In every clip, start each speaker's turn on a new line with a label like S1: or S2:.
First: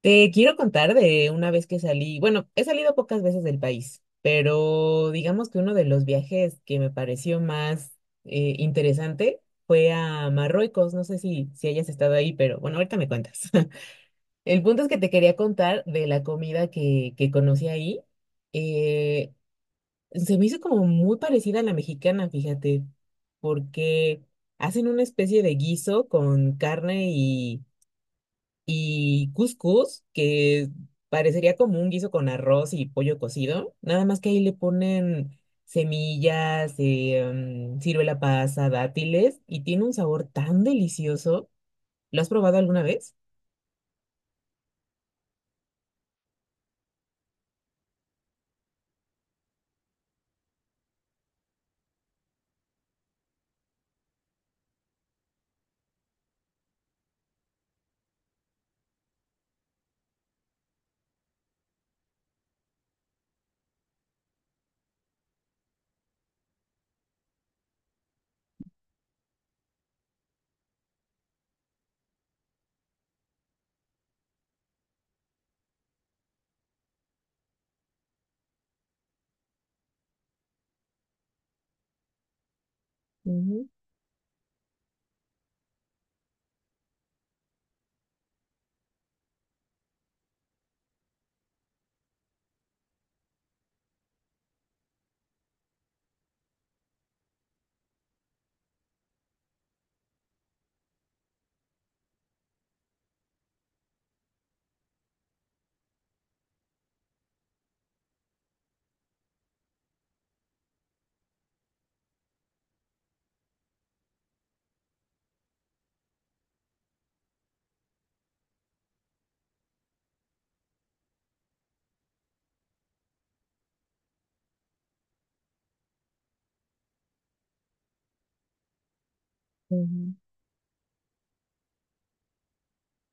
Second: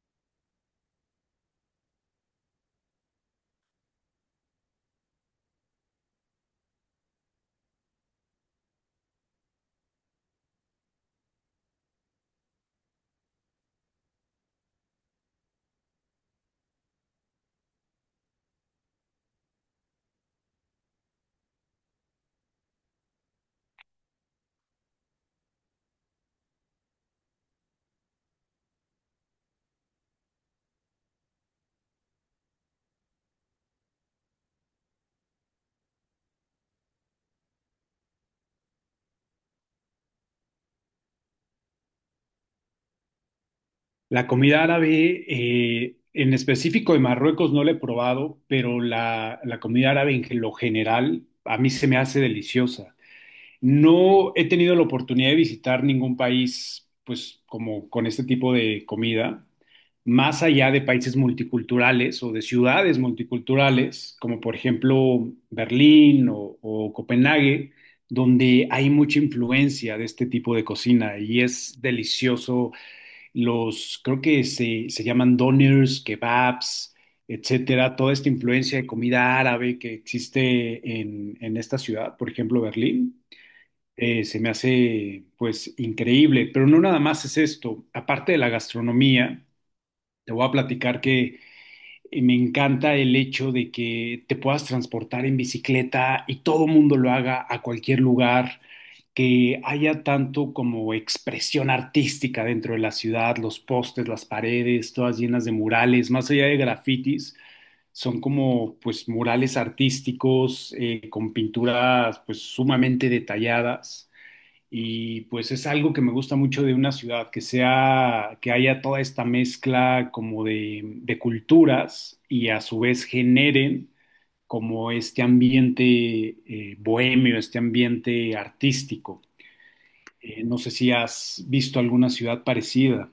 S1: Te quiero contar de una vez que salí, bueno, he salido pocas veces del país, pero digamos que uno de los viajes que me pareció más interesante fue a Marruecos, no sé si hayas estado ahí, pero bueno, ahorita me cuentas. El punto es que te quería contar de la comida que conocí ahí. Eh, Se me hizo como muy parecida a la mexicana, fíjate, porque hacen una especie de guiso con carne y couscous, que parecería como un guiso con arroz y pollo cocido, nada más que ahí le ponen semillas, ciruela pasa, dátiles, y tiene un sabor tan delicioso. ¿Lo has probado alguna vez?
S2: La comida árabe, en específico de Marruecos, no la he probado, pero la comida árabe en lo general a mí se me hace deliciosa. No he tenido la oportunidad de visitar ningún país, pues, como con este tipo de comida, más allá de países multiculturales o de ciudades multiculturales, como por ejemplo Berlín o Copenhague, donde hay mucha influencia de este tipo de cocina y es delicioso los, creo que se llaman doners, kebabs, etcétera, toda esta influencia de comida árabe que existe en esta ciudad, por ejemplo, Berlín,
S1: Ujú,
S2: se me hace pues increíble, pero no nada más es esto. Aparte de la gastronomía, te voy a platicar que me encanta el hecho de que te puedas transportar en bicicleta y todo mundo lo haga a cualquier lugar, que haya tanto como expresión artística dentro de la ciudad, los postes, las paredes, todas llenas de murales, más allá de grafitis, son como pues murales artísticos con pinturas pues sumamente detalladas. Y pues es algo que me gusta mucho de una ciudad, que sea, que haya toda esta mezcla como de culturas y a su vez generen como este ambiente bohemio, este ambiente artístico.
S1: ujú.
S2: No sé si has visto alguna ciudad parecida.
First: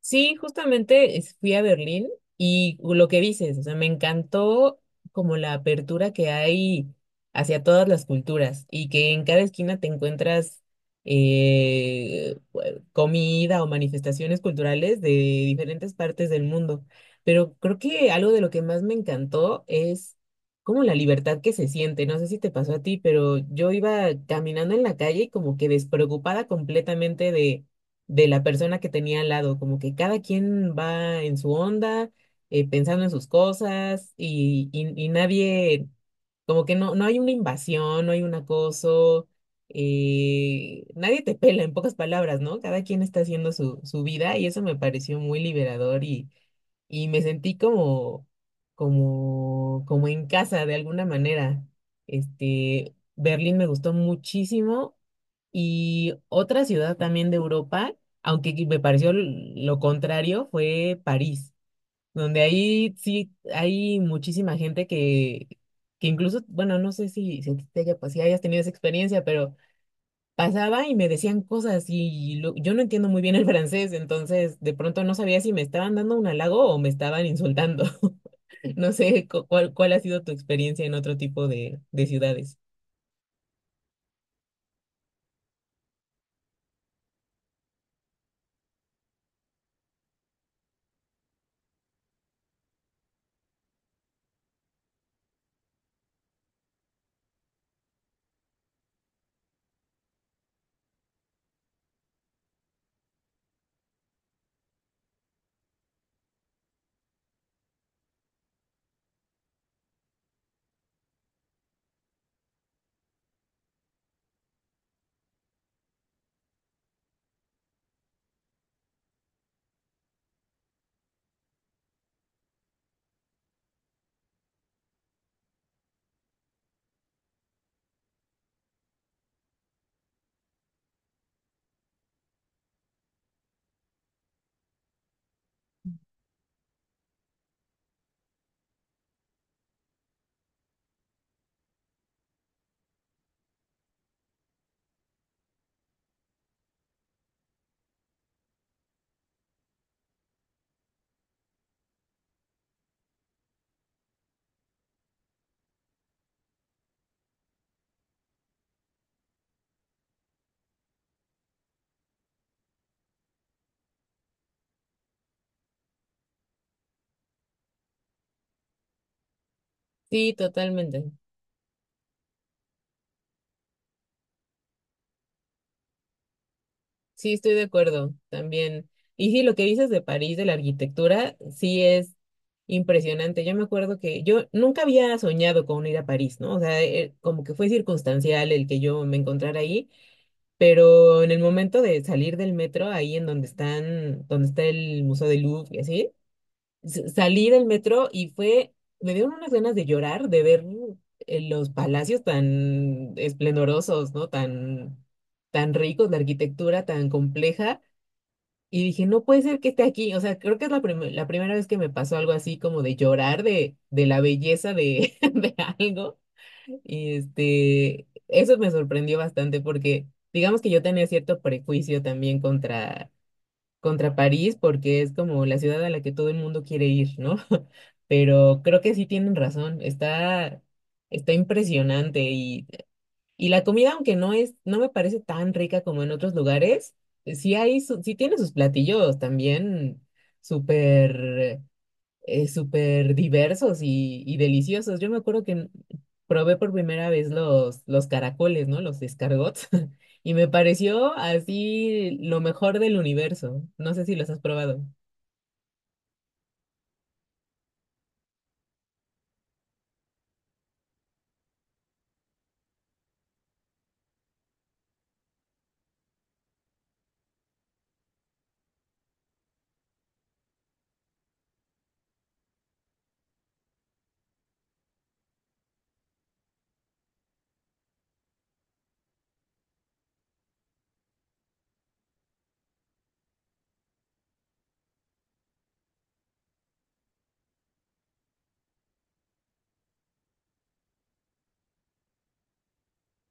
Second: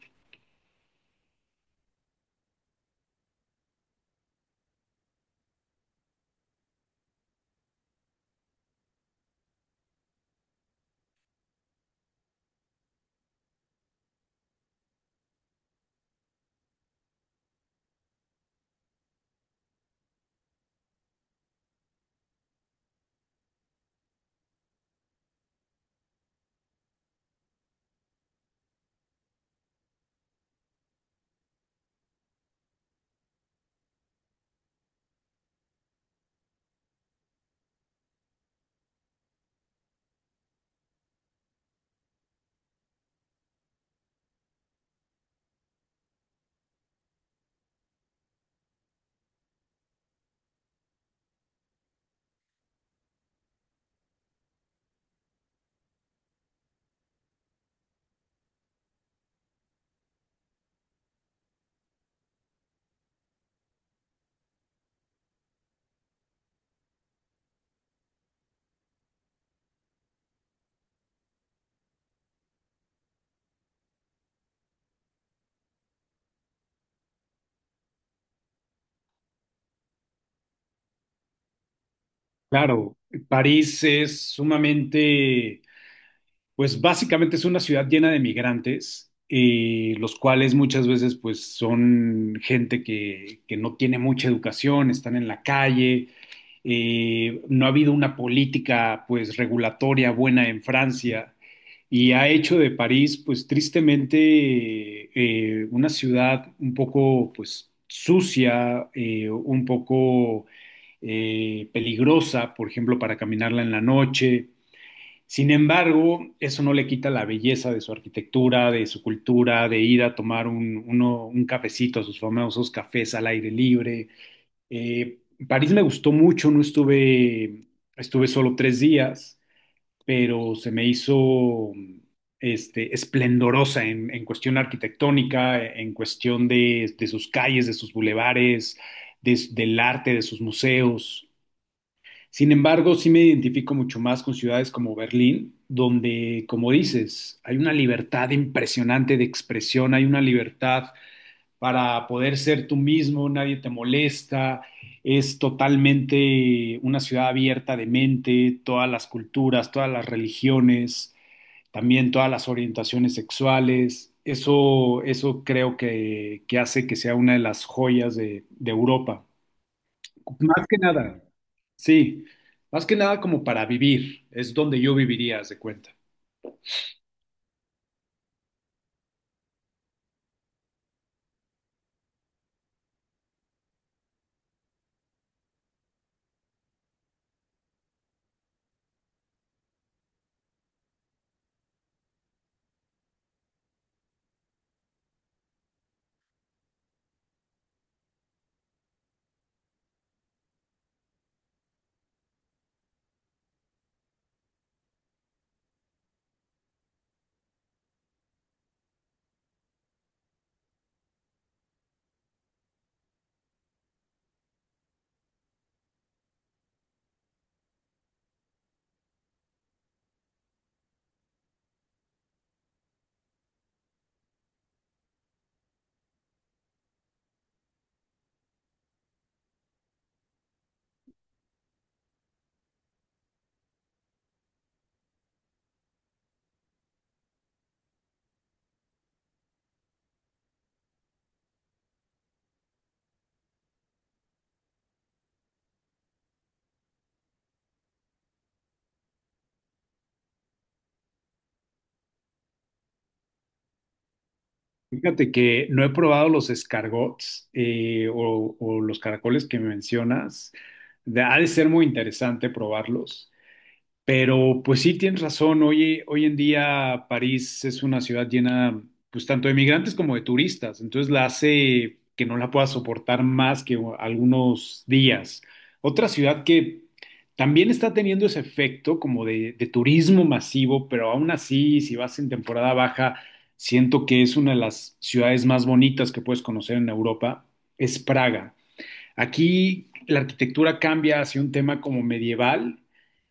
S1: Sí, justamente fui a Berlín y lo que dices, o sea, me encantó como la apertura que hay hacia todas las culturas y que en cada esquina te encuentras eh, comida o manifestaciones culturales de diferentes partes del mundo. Pero creo que algo de lo que más me encantó es como la libertad que se siente. No sé si te pasó a ti, pero yo iba caminando en la calle y como que despreocupada completamente de la persona que tenía al lado, como que cada quien va en su onda, pensando en sus cosas y nadie, como que no, no hay una invasión, no hay un acoso, nadie te pela, en pocas palabras, ¿no? Cada quien está haciendo su vida y eso me pareció muy liberador y me sentí como en casa de alguna manera. Este, Berlín me gustó muchísimo y otra ciudad también de Europa, aunque que me pareció lo contrario, fue París, donde ahí sí hay muchísima gente que incluso, bueno, no sé si a ti te haya, si hayas tenido esa experiencia, pero pasaba y me decían cosas y yo no entiendo muy bien el francés, entonces de pronto no sabía si me estaban dando un halago o me estaban insultando. No sé cuál ha sido tu experiencia en otro tipo de ciudades.
S2: Claro, París es sumamente. Pues básicamente es una ciudad llena de migrantes, los cuales muchas veces pues son gente que no tiene mucha educación, están en la calle, no ha habido una política pues regulatoria buena en Francia y ha hecho de París pues tristemente una ciudad un poco pues sucia, un poco peligrosa, por ejemplo, para caminarla en la noche. Sin embargo, eso no le quita la belleza de su arquitectura, de su cultura, de ir a tomar un cafecito, sus famosos cafés al aire libre. Eh, París me gustó mucho, no estuve, estuve solo 3 días, pero se me hizo este, esplendorosa en cuestión arquitectónica, en cuestión de sus calles, de sus bulevares, del arte, de sus museos. Sin embargo, sí me identifico mucho más con ciudades como Berlín, donde, como dices, hay una libertad impresionante de expresión, hay una libertad para poder ser tú mismo, nadie te molesta, es totalmente una ciudad abierta de mente, todas las culturas, todas las religiones, también todas las orientaciones sexuales. Eso creo que hace que sea una de las joyas de Europa.
S1: Sí,
S2: Más que
S1: totalmente.
S2: nada, sí, más que nada como para vivir, es donde yo viviría, haz de cuenta.
S1: Sí, estoy de acuerdo también. Y sí, lo que dices de París, de la arquitectura, sí es impresionante. Yo me acuerdo que yo nunca había soñado con ir a París, ¿no? O sea, como que fue circunstancial el que yo me encontrara ahí, pero en el momento de salir del metro, ahí en donde están, donde está el Museo del Louvre y así, salí del metro y fue, me dieron unas ganas de llorar, de ver los palacios tan esplendorosos, ¿no? Tan ricos, la arquitectura tan compleja. Y dije, no puede ser que esté aquí. O sea, creo que es la primera vez que me pasó algo así como de llorar de la belleza de, de algo. Y este, eso me sorprendió bastante porque digamos que yo tenía cierto prejuicio también contra París porque es como la ciudad a la que todo el mundo quiere ir, ¿no? Pero creo que sí tienen razón. Está impresionante y la comida, aunque no es, no me parece tan rica como en otros lugares, sí hay, sí tiene sus platillos también súper, súper diversos y deliciosos. Yo me acuerdo que probé por primera vez los caracoles, ¿no? Los escargots. Y me pareció así lo mejor del universo. No sé si los has probado.
S2: Fíjate que no he probado los escargots o los caracoles que me mencionas. De- ha de ser muy interesante probarlos. Pero pues sí, tienes razón. Hoy, hoy en día París es una ciudad llena, pues tanto de migrantes como de turistas. Entonces la hace que no la pueda soportar más que algunos días. Otra ciudad que también está teniendo ese efecto como de turismo masivo, pero aún así, si vas en temporada baja, siento que es una de las ciudades más bonitas que puedes conocer en Europa, es Praga. Aquí la arquitectura cambia hacia un tema como medieval,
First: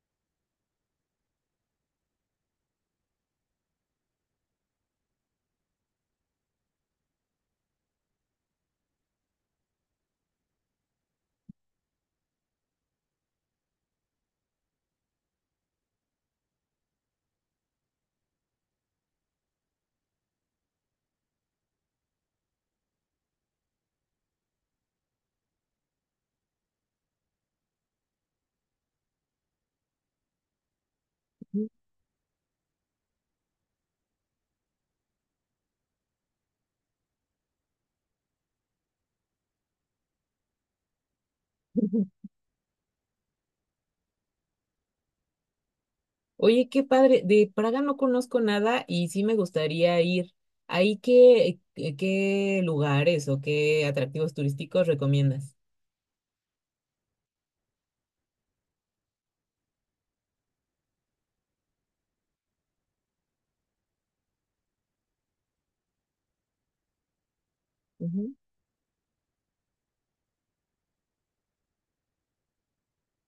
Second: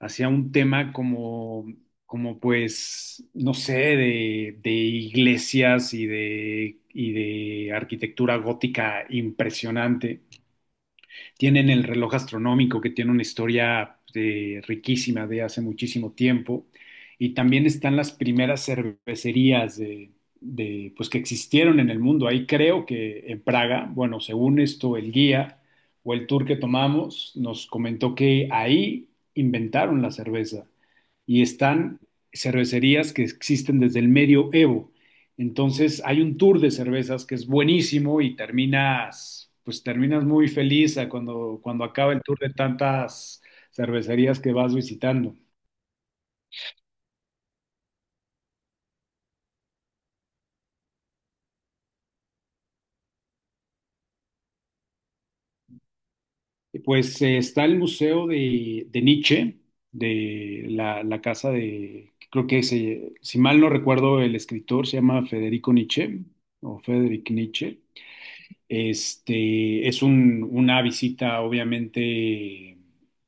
S2: hacia un tema como, como pues, no sé, de iglesias y de arquitectura gótica impresionante. Tienen el reloj astronómico que tiene una historia riquísima de hace muchísimo tiempo. Y también están las primeras cervecerías pues, que existieron en el mundo. Ahí creo que en Praga, bueno, según esto, el guía o el tour que tomamos nos comentó que ahí inventaron la cerveza y están cervecerías que existen desde el medioevo. Entonces hay un tour de cervezas que es buenísimo y terminas, pues terminas muy feliz a cuando, cuando acaba el tour de tantas cervecerías que vas visitando.
S1: Oye, qué padre. De Praga no conozco nada y sí me gustaría ir. ¿Ahí qué lugares o qué atractivos turísticos recomiendas?
S2: Pues está el Museo de Nietzsche, de la, la casa de, creo que si mal no recuerdo, el escritor se llama Federico Nietzsche o Federic Nietzsche.
S1: Ujú.
S2: Este, es una visita obviamente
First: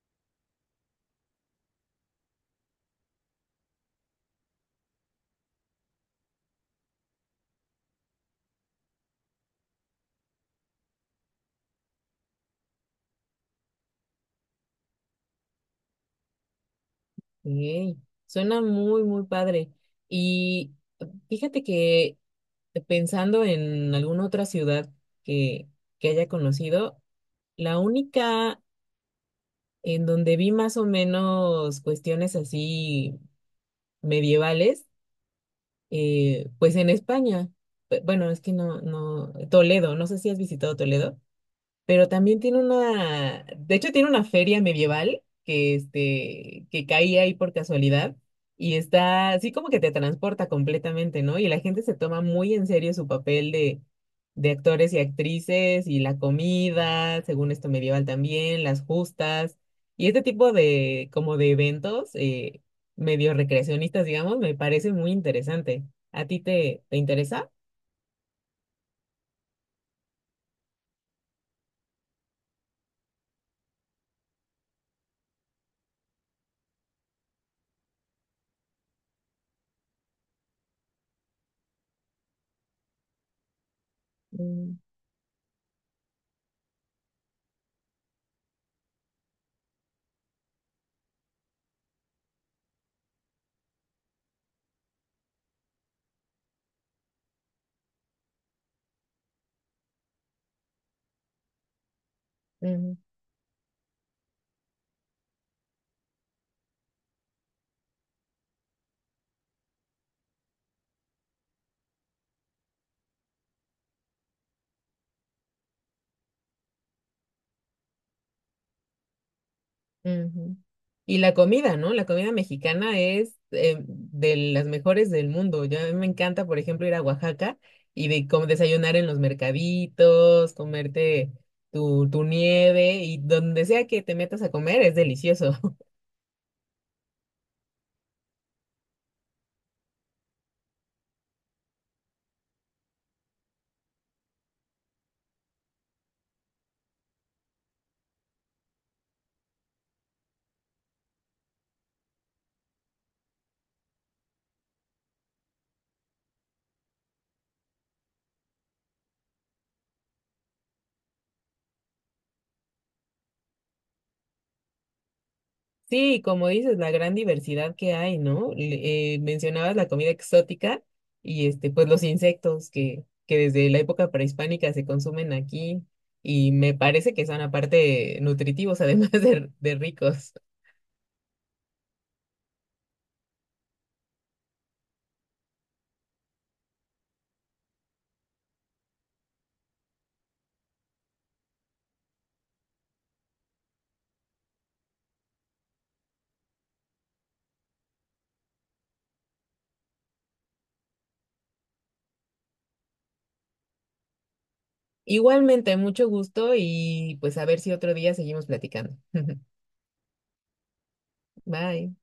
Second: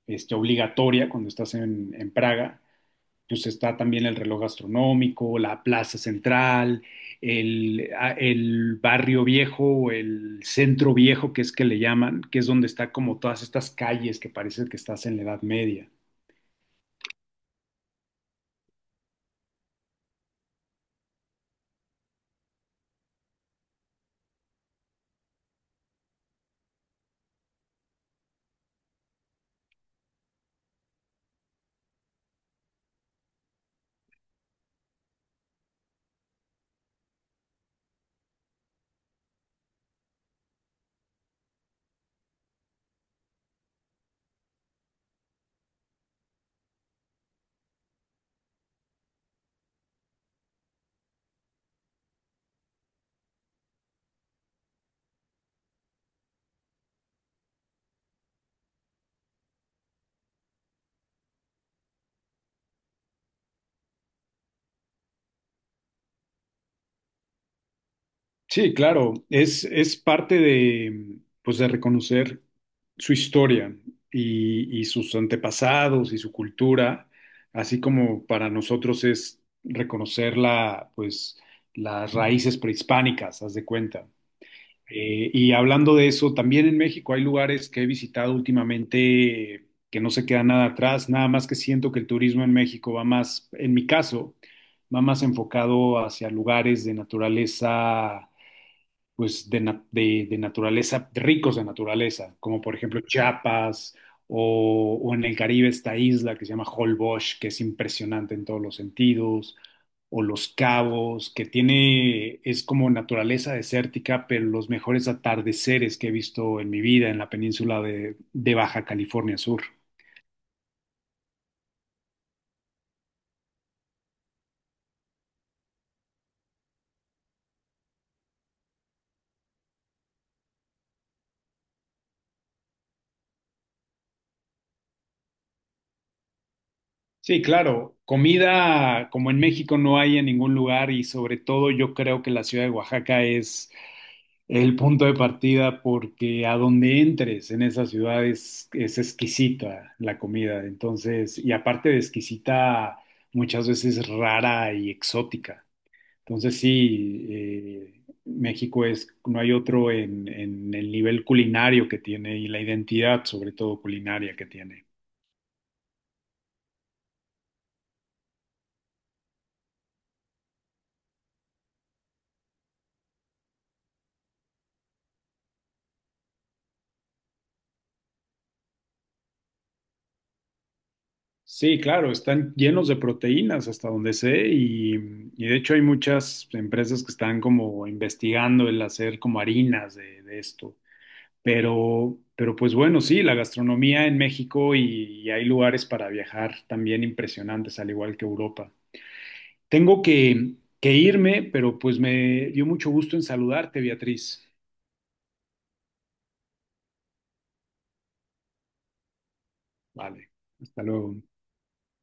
S2: este, obligatoria cuando estás en Praga. Pues está también el reloj astronómico, la plaza central, el, el barrio viejo o el centro viejo, que es que le llaman, que es donde está como todas estas calles que parece que estás en la Edad Media.
S1: Ok, suena muy padre. Y fíjate que pensando en alguna otra ciudad que, que haya conocido, la única en donde vi más o menos cuestiones así medievales pues en España. Bueno, es que Toledo, no sé si has visitado Toledo pero también tiene una, de hecho tiene una feria medieval que, este, que caía ahí por casualidad y está así como que te transporta completamente, ¿no? Y la gente se toma muy en serio su papel de actores y actrices y la comida, según esto medieval también, las justas y este tipo de, como de eventos medio recreacionistas, digamos, me parece muy interesante. ¿A ti te interesa?
S2: Sí, claro, es parte de, pues, de reconocer su historia y sus antepasados y su cultura, así como para nosotros es reconocer la, pues, las raíces prehispánicas, haz de cuenta.
S1: Mm,
S2: Y hablando de eso, también en México hay lugares que he visitado últimamente que no se queda nada atrás, nada más que siento que el turismo en México va más, en mi caso, va más enfocado hacia lugares de naturaleza pues de naturaleza, ricos de naturaleza, como por
S1: ujú.
S2: ejemplo Chiapas o en el Caribe esta isla que se llama Holbox, que es impresionante en todos los sentidos, o Los Cabos, que tiene, es como naturaleza desértica, pero los mejores atardeceres que he visto en mi vida en la península de Baja California Sur.
S1: Ujú. Y la comida, ¿no? La comida mexicana es de las mejores del mundo. Yo, a mí me encanta, por ejemplo, ir a Oaxaca y como desayunar en los mercaditos, comerte tu nieve y donde sea que te metas a comer es delicioso.
S2: Sí, claro, comida como en México no hay en ningún lugar y sobre todo yo creo que la ciudad de Oaxaca es. Es el punto de partida porque a donde entres en esa ciudad es exquisita la comida. Entonces, y aparte de exquisita, muchas veces rara y exótica. Entonces, sí, México es, no hay otro en el nivel culinario que tiene y la identidad, sobre todo culinaria, que tiene.
S1: Sí, como dices, la gran diversidad que hay, ¿no? Mencionabas la comida exótica y este, pues los insectos que desde la época prehispánica se consumen aquí y me parece que son aparte nutritivos, además de ricos.
S2: Sí, claro, están llenos de proteínas hasta donde sé y de hecho hay muchas empresas que están como investigando el hacer como harinas de esto. Pero pues bueno, sí, la gastronomía en México y hay lugares para viajar también impresionantes, al igual que Europa. Tengo que irme, pero pues me dio mucho gusto en saludarte, Beatriz.
S1: Igualmente, mucho gusto y pues a ver si otro día seguimos platicando.
S2: Vale, hasta luego.
S1: Bye.